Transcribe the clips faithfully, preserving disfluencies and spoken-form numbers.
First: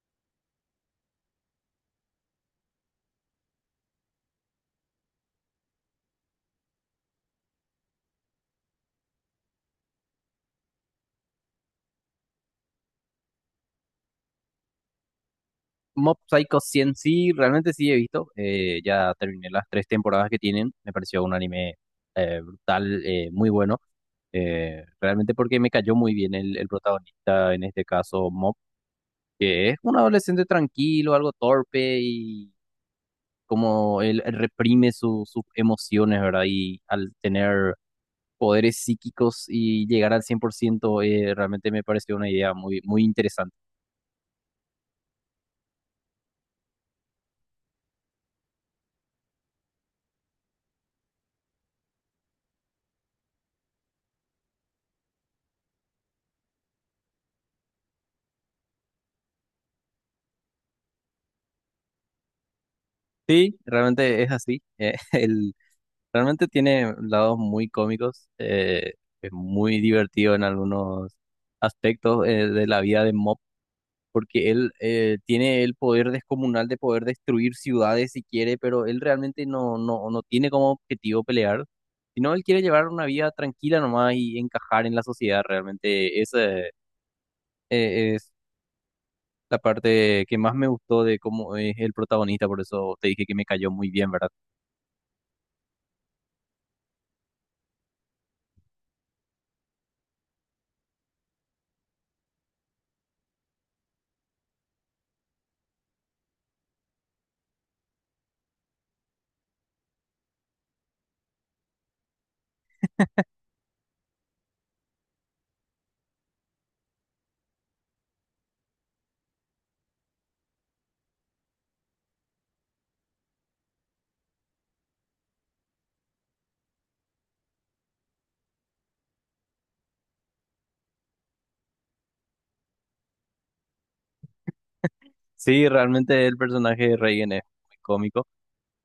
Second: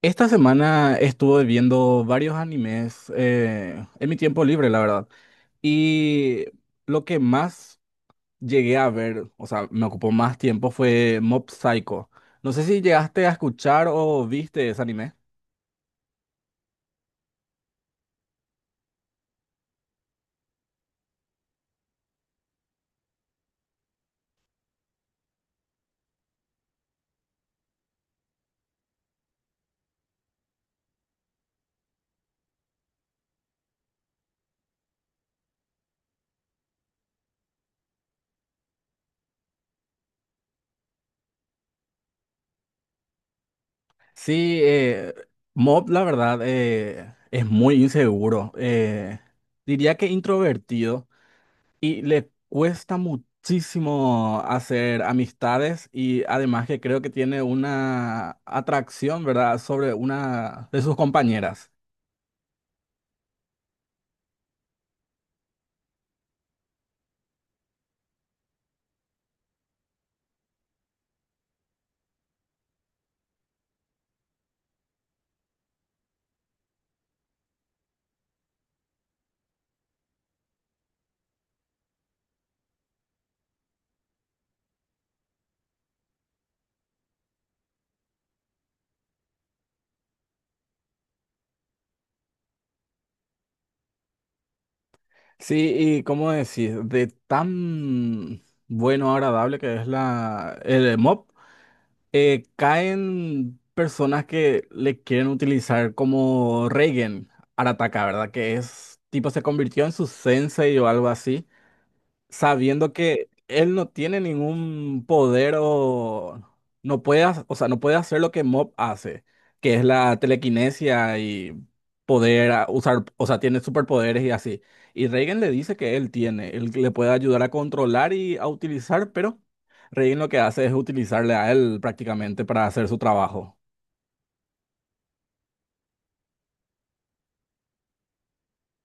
Esta semana estuve viendo varios animes eh, en mi tiempo libre, la verdad. Y lo que más llegué a ver, o sea, me ocupó más tiempo fue Mob Psycho. No sé si llegaste a escuchar o viste ese anime. Mob Psycho cien sí, realmente sí he visto. Eh, ya terminé las tres temporadas que tienen. Me pareció un anime eh, brutal, eh, muy bueno. Eh, realmente porque me cayó muy bien el, el protagonista, en este caso Mob, que es un adolescente tranquilo, algo torpe y como él reprime su- sus emociones, ¿verdad? Y al tener poderes psíquicos y llegar al cien por ciento, eh, realmente me pareció una idea muy, muy interesante. Sí, eh, Mob, la verdad, eh, es muy inseguro. Eh, diría que introvertido. Y le cuesta muchísimo hacer amistades y además que creo que tiene una atracción, ¿verdad?, sobre una de sus compañeras. Sí, realmente es así. eh, el Realmente tiene lados muy cómicos, eh, es muy divertido en algunos aspectos eh, de la vida de Mob, porque él eh, tiene el poder descomunal de poder destruir ciudades si quiere, pero él realmente no, no, no tiene como objetivo pelear, sino él quiere llevar una vida tranquila nomás y encajar en la sociedad. Realmente esa eh, es la parte que más me gustó de cómo es el protagonista, por eso te dije que me cayó muy bien, ¿verdad? Sí, y cómo decir, de tan bueno, agradable que es la, el mob, eh, caen personas que le quieren utilizar como Reigen Arataka, ¿verdad? Que es, tipo, se convirtió en su sensei o algo así, sabiendo que él no tiene ningún poder o no puede, ha- o sea, no puede hacer lo que Mob hace, que es la telequinesia y poder ah, usar, o sea, tiene superpoderes y así. Y Reigen le dice que él tiene, él le puede ayudar a controlar y a utilizar, pero Reigen lo que hace es utilizarle a él prácticamente para hacer su trabajo. Sí, realmente el personaje de Reagan es muy cómico.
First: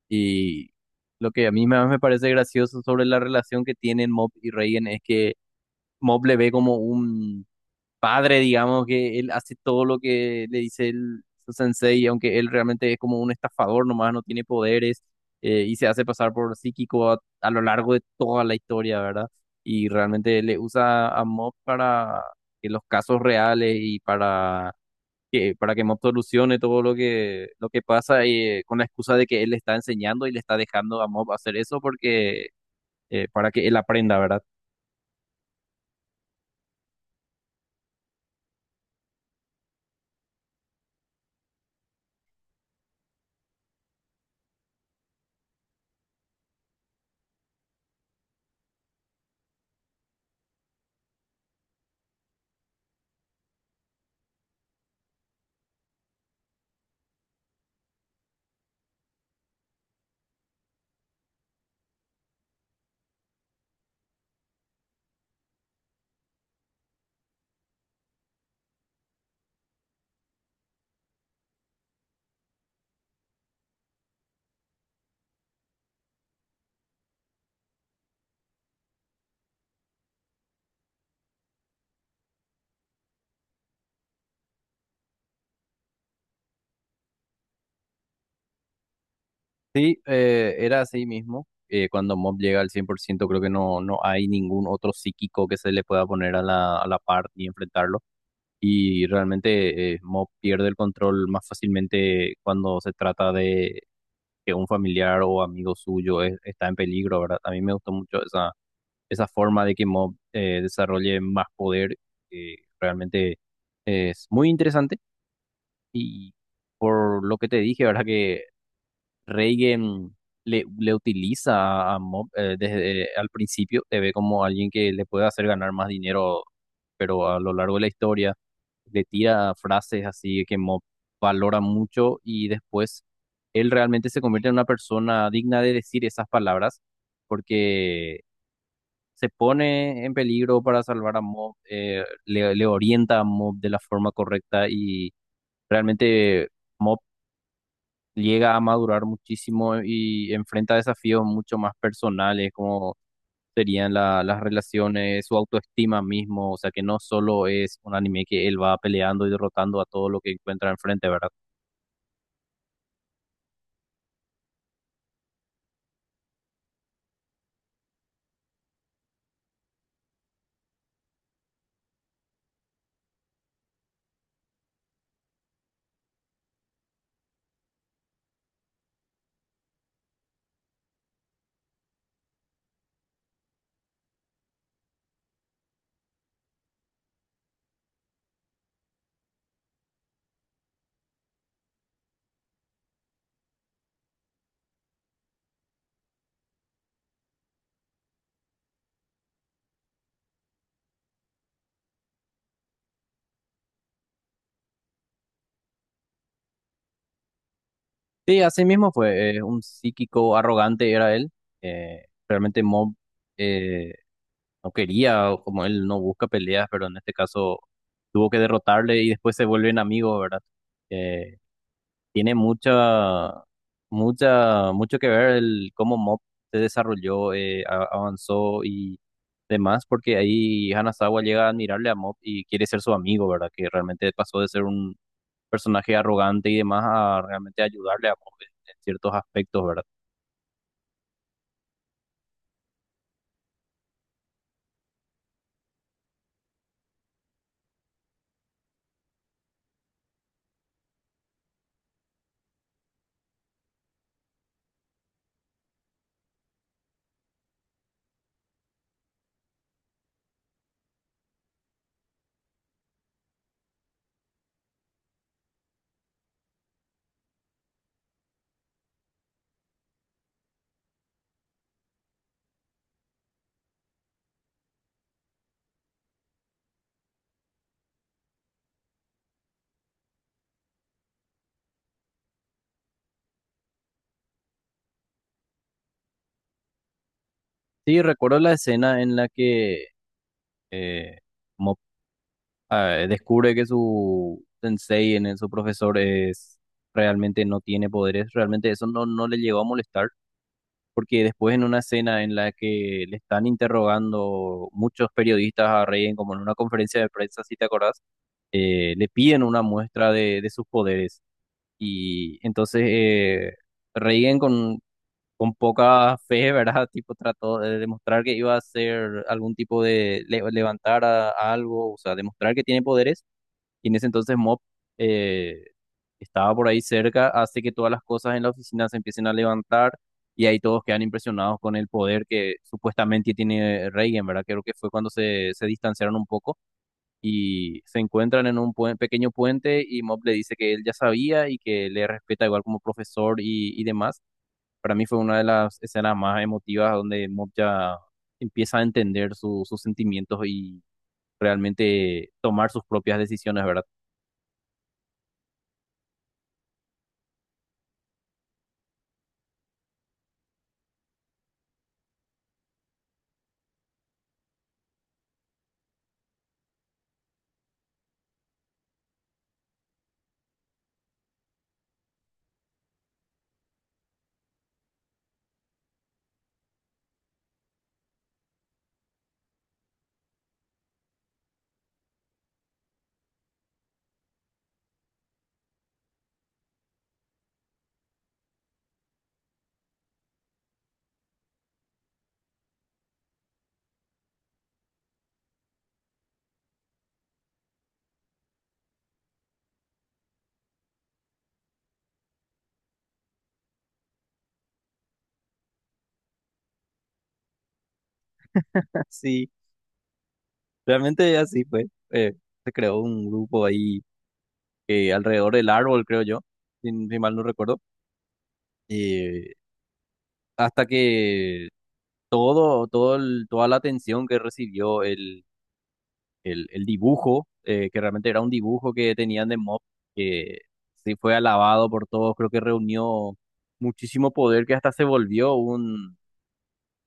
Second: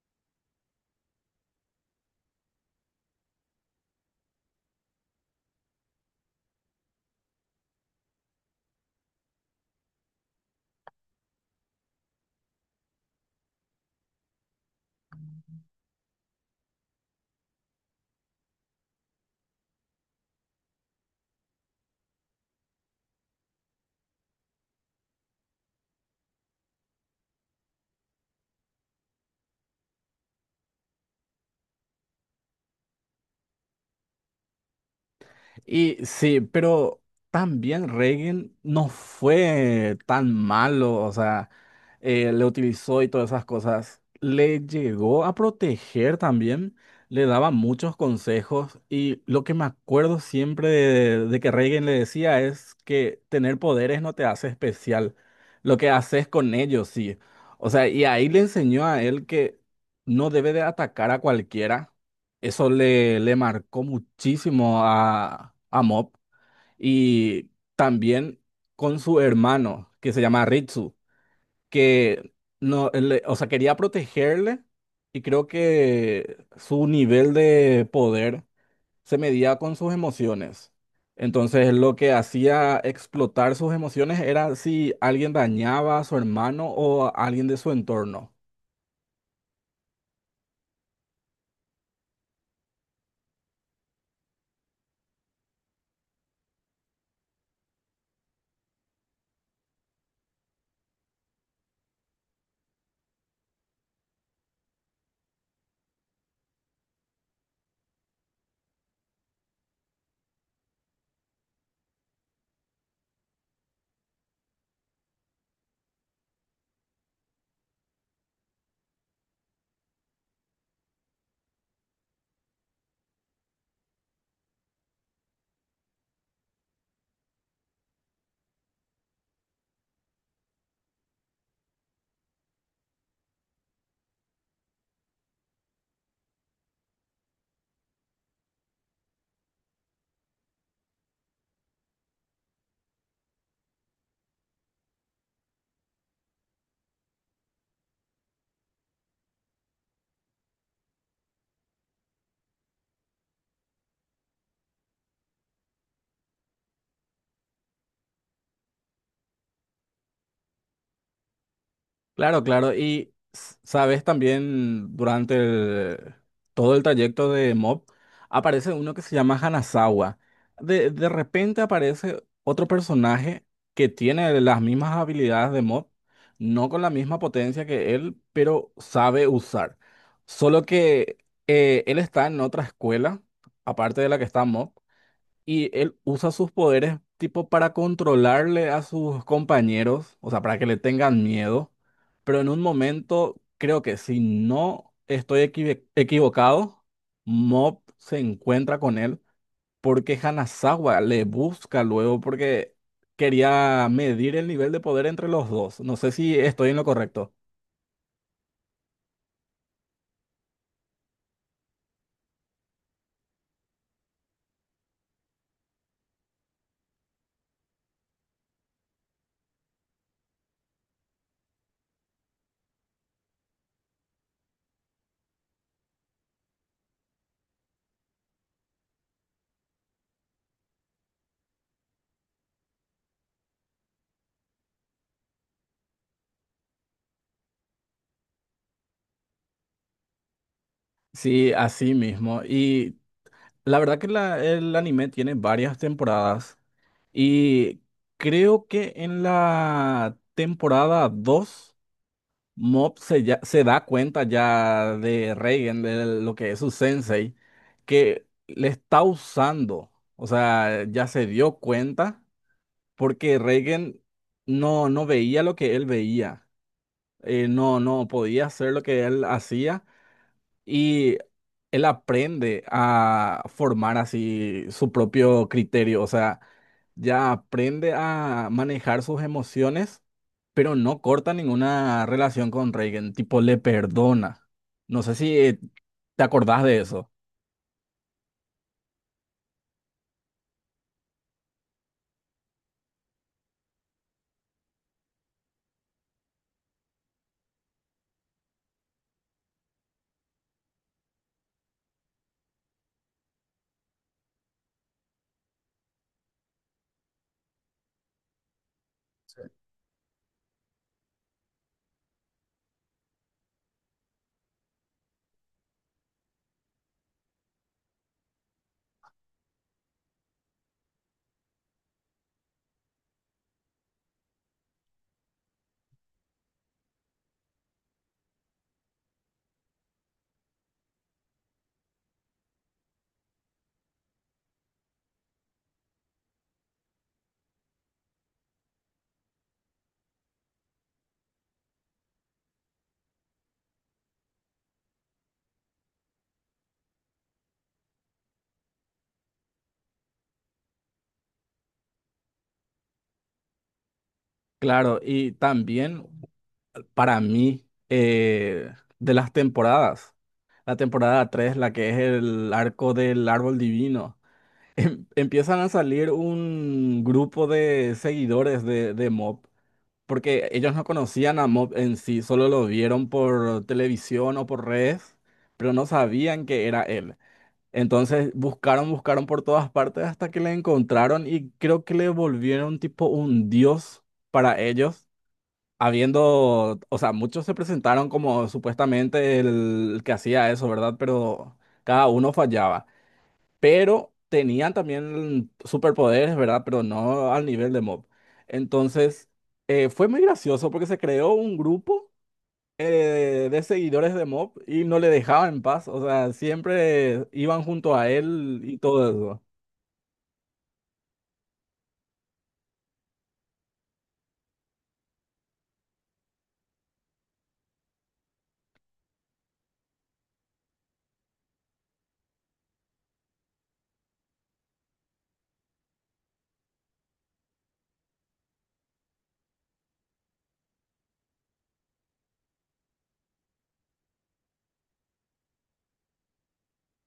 Y lo que a mí más me parece gracioso sobre la relación que tienen Mob y Reagan es que Mob le ve como un padre, digamos, que él hace todo lo que le dice el, su sensei, aunque él realmente es como un estafador nomás, no tiene poderes eh, y se hace pasar por psíquico a, a lo largo de toda la historia, ¿verdad? Y realmente le usa a Mob para que los casos reales y para que, para que Mob solucione todo lo que, lo que pasa y, eh, con la excusa de que él le está enseñando y le está dejando a Mob hacer eso porque eh, para que él aprenda, ¿verdad? Y sí, pero también Reagan no fue tan malo, o sea, eh, le utilizó y todas esas cosas. Le llegó a proteger también, le daba muchos consejos y lo que me acuerdo siempre de, de que Reagan le decía es que tener poderes no te hace especial, lo que haces con ellos sí. O sea, y ahí le enseñó a él que no debe de atacar a cualquiera, eso le, le marcó muchísimo a, a Mob. Y también con su hermano que se llama Ritsu, que no, le- o sea, quería protegerle, y creo que su nivel de poder se medía con sus emociones. Entonces lo que hacía explotar sus emociones era si alguien dañaba a su hermano o a alguien de su entorno. Sí, eh, era así mismo. Eh, cuando Mob llega al cien por ciento creo que no, no hay ningún otro psíquico que se le pueda poner a la, a la par y enfrentarlo. Y realmente eh, Mob pierde el control más fácilmente cuando se trata de que un familiar o amigo suyo es- está en peligro, ¿verdad? A mí me gustó mucho esa, esa forma de que Mob eh, desarrolle más poder eh, realmente es muy interesante y por lo que te dije, ¿verdad? Que Reigen le, le utiliza a Mob eh, desde al principio, te ve como alguien que le puede hacer ganar más dinero, pero a lo largo de la historia le tira frases así que Mob valora mucho y después él realmente se convierte en una persona digna de decir esas palabras porque se pone en peligro para salvar a Mob, eh, le, le orienta a Mob de la forma correcta y realmente Mob llega a madurar muchísimo y enfrenta desafíos mucho más personales, como serían la- las relaciones, su autoestima mismo, o sea que no solo es un anime que él va peleando y derrotando a todo lo que encuentra enfrente, ¿verdad? Claro, claro. Y s- sabes, también durante el- todo el trayecto de Mob aparece uno que se llama Hanazawa. De, de repente aparece otro personaje que tiene las mismas habilidades de Mob, no con la misma potencia que él, pero sabe usar. Solo que eh, él está en otra escuela, aparte de la que está Mob. Y él usa sus poderes tipo para controlarle a sus compañeros, o sea, para que le tengan miedo. Pero en un momento, creo que si no estoy equive- equivocado, Mob se encuentra con él porque Hanazawa le busca luego porque quería medir el nivel de poder entre los dos. No sé si estoy en lo correcto. Sí, así mismo fue, eh, un psíquico arrogante era él, eh, realmente Mob... eh, no quería, o como él no busca peleas, pero en este caso tuvo que derrotarle y después se vuelven amigos, ¿verdad? Eh, tiene mucha, mucha, mucho que ver el cómo Mob se desarrolló, eh, a- avanzó y demás, porque ahí Hanazawa llega a admirarle a Mob y quiere ser su amigo, ¿verdad? Que realmente pasó de ser un personaje arrogante y demás a realmente ayudarle a Mob en, en ciertos aspectos, ¿verdad? Sí, así mismo. Y la verdad que la- el anime tiene varias temporadas. Y creo que en la temporada dos Mob se, ya- se da cuenta ya de Reigen, de lo que es su sensei, que le está usando. O sea, ya se dio cuenta porque Reigen no, no veía lo que él veía. Eh, no, no podía hacer lo que él hacía, y él aprende a formar así su propio criterio, o sea, ya aprende a manejar sus emociones, pero no corta ninguna relación con Reagan, tipo le perdona. No sé si eh, te acordás de eso. Sí, recuerdo la escena en la que eh, eh, descubre que su sensei, en el- su profesor, es, realmente no tiene poderes, realmente eso no, no le llegó a molestar, porque después en una escena en la que le están interrogando muchos periodistas a Reien, como en una conferencia de prensa, si te acordás, eh, le piden una muestra de, de sus poderes. Y entonces eh, Reien con, con poca fe, ¿verdad? Tipo trató de demostrar que iba a hacer algún tipo de le- levantar a, a algo, o sea, demostrar que tiene poderes y en ese entonces Mop eh, estaba por ahí cerca, hace que todas las cosas en la oficina se empiecen a levantar y ahí todos quedan impresionados con el poder que supuestamente tiene Reagan, ¿verdad? Creo que fue cuando se, se distanciaron un poco y se encuentran en un puen- pequeño puente y Mop le dice que él ya sabía y que le respeta igual como profesor y, y demás. Para mí fue una de las escenas más emotivas donde Mop ya empieza a entender su- sus sentimientos y realmente tomar sus propias decisiones, ¿verdad? Claro, y también para mí, eh, de las temporadas, la temporada tres, la que es el arco del árbol divino. Em- empiezan a salir un grupo de seguidores de, de Mob, porque ellos no conocían a Mob en sí, solo lo vieron por televisión o por redes, pero no sabían que era él. Entonces buscaron, buscaron por todas partes hasta que le encontraron y creo que le volvieron tipo un dios para ellos. Habiendo, o sea, muchos se presentaron como supuestamente el que hacía eso, ¿verdad? Pero cada uno fallaba, pero tenían también superpoderes, ¿verdad? Pero no al nivel de Mob. Entonces, eh, fue muy gracioso porque se creó un grupo eh, de seguidores de Mob y no le dejaban en paz, o sea, siempre iban junto a él y todo eso. Sí, realmente así fue. eh, Se creó un grupo ahí eh, alrededor del árbol, creo yo, si, si mal no recuerdo. eh, Hasta que todo, todo el- toda la atención que recibió el, el, el dibujo, eh, que realmente era un dibujo que tenían de Mob, que sí fue alabado por todos, creo que reunió muchísimo poder que hasta se volvió un,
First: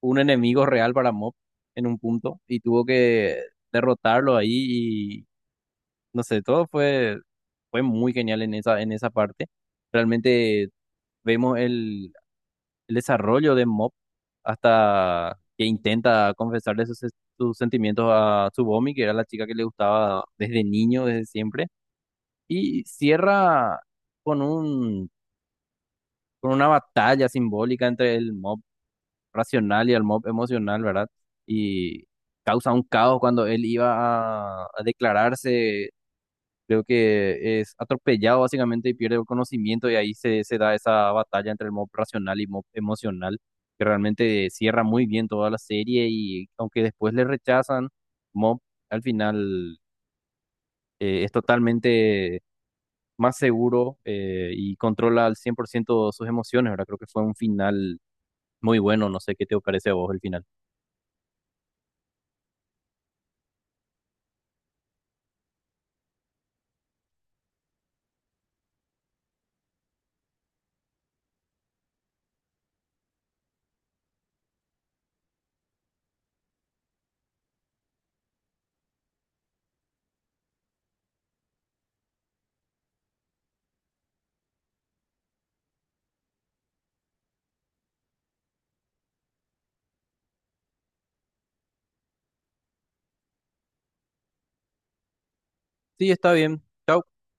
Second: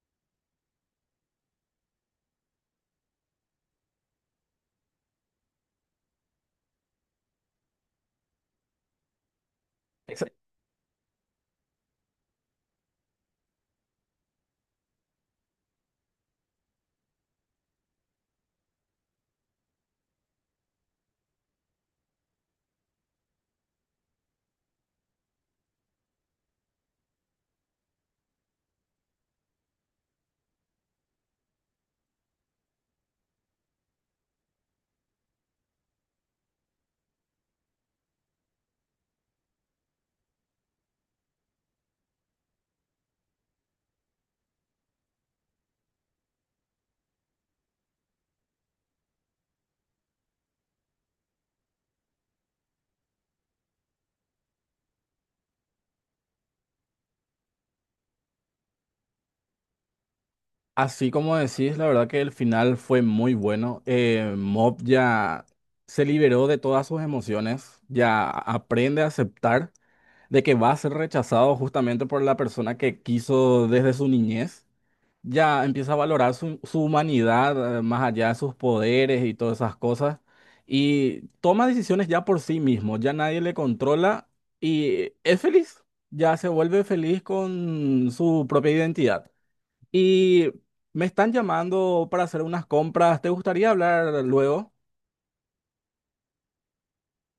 un enemigo real para Mob en un punto y tuvo que derrotarlo ahí, no sé, todo fue, fue muy genial en esa, en esa parte. Ex- Realmente vemos el, el desarrollo de Mop hasta que intenta confesarle sus, sus sentimientos a Tsubomi, que era la chica que le gustaba desde niño, desde siempre. Y cierra con un, con una batalla simbólica entre el Mob racional y el Mob emocional, ¿verdad? Y causa un caos cuando él iba a a declararse. Creo que es atropellado básicamente y pierde el conocimiento y ahí se, se da esa batalla entre el Mob racional y Mob emocional, que realmente cierra muy bien toda la serie y aunque después le rechazan, Mob al final eh, es totalmente más seguro eh, y controla al cien por ciento sus emociones, ¿verdad? Creo que fue un final muy bueno, no sé qué te parece a vos el final. Así como decís, la verdad que el final fue muy bueno. Eh, Mob ya se liberó de todas sus emociones, ya aprende a aceptar de que va a ser rechazado justamente por la persona que quiso desde su niñez. Ya empieza a valorar su, su humanidad, eh, más allá de sus poderes y todas esas cosas, y toma decisiones ya por sí mismo, ya nadie le controla y es feliz, ya se vuelve feliz con su propia identidad. Y me están llamando para hacer unas compras, ¿te gustaría hablar luego? Sí, está bien. Chao.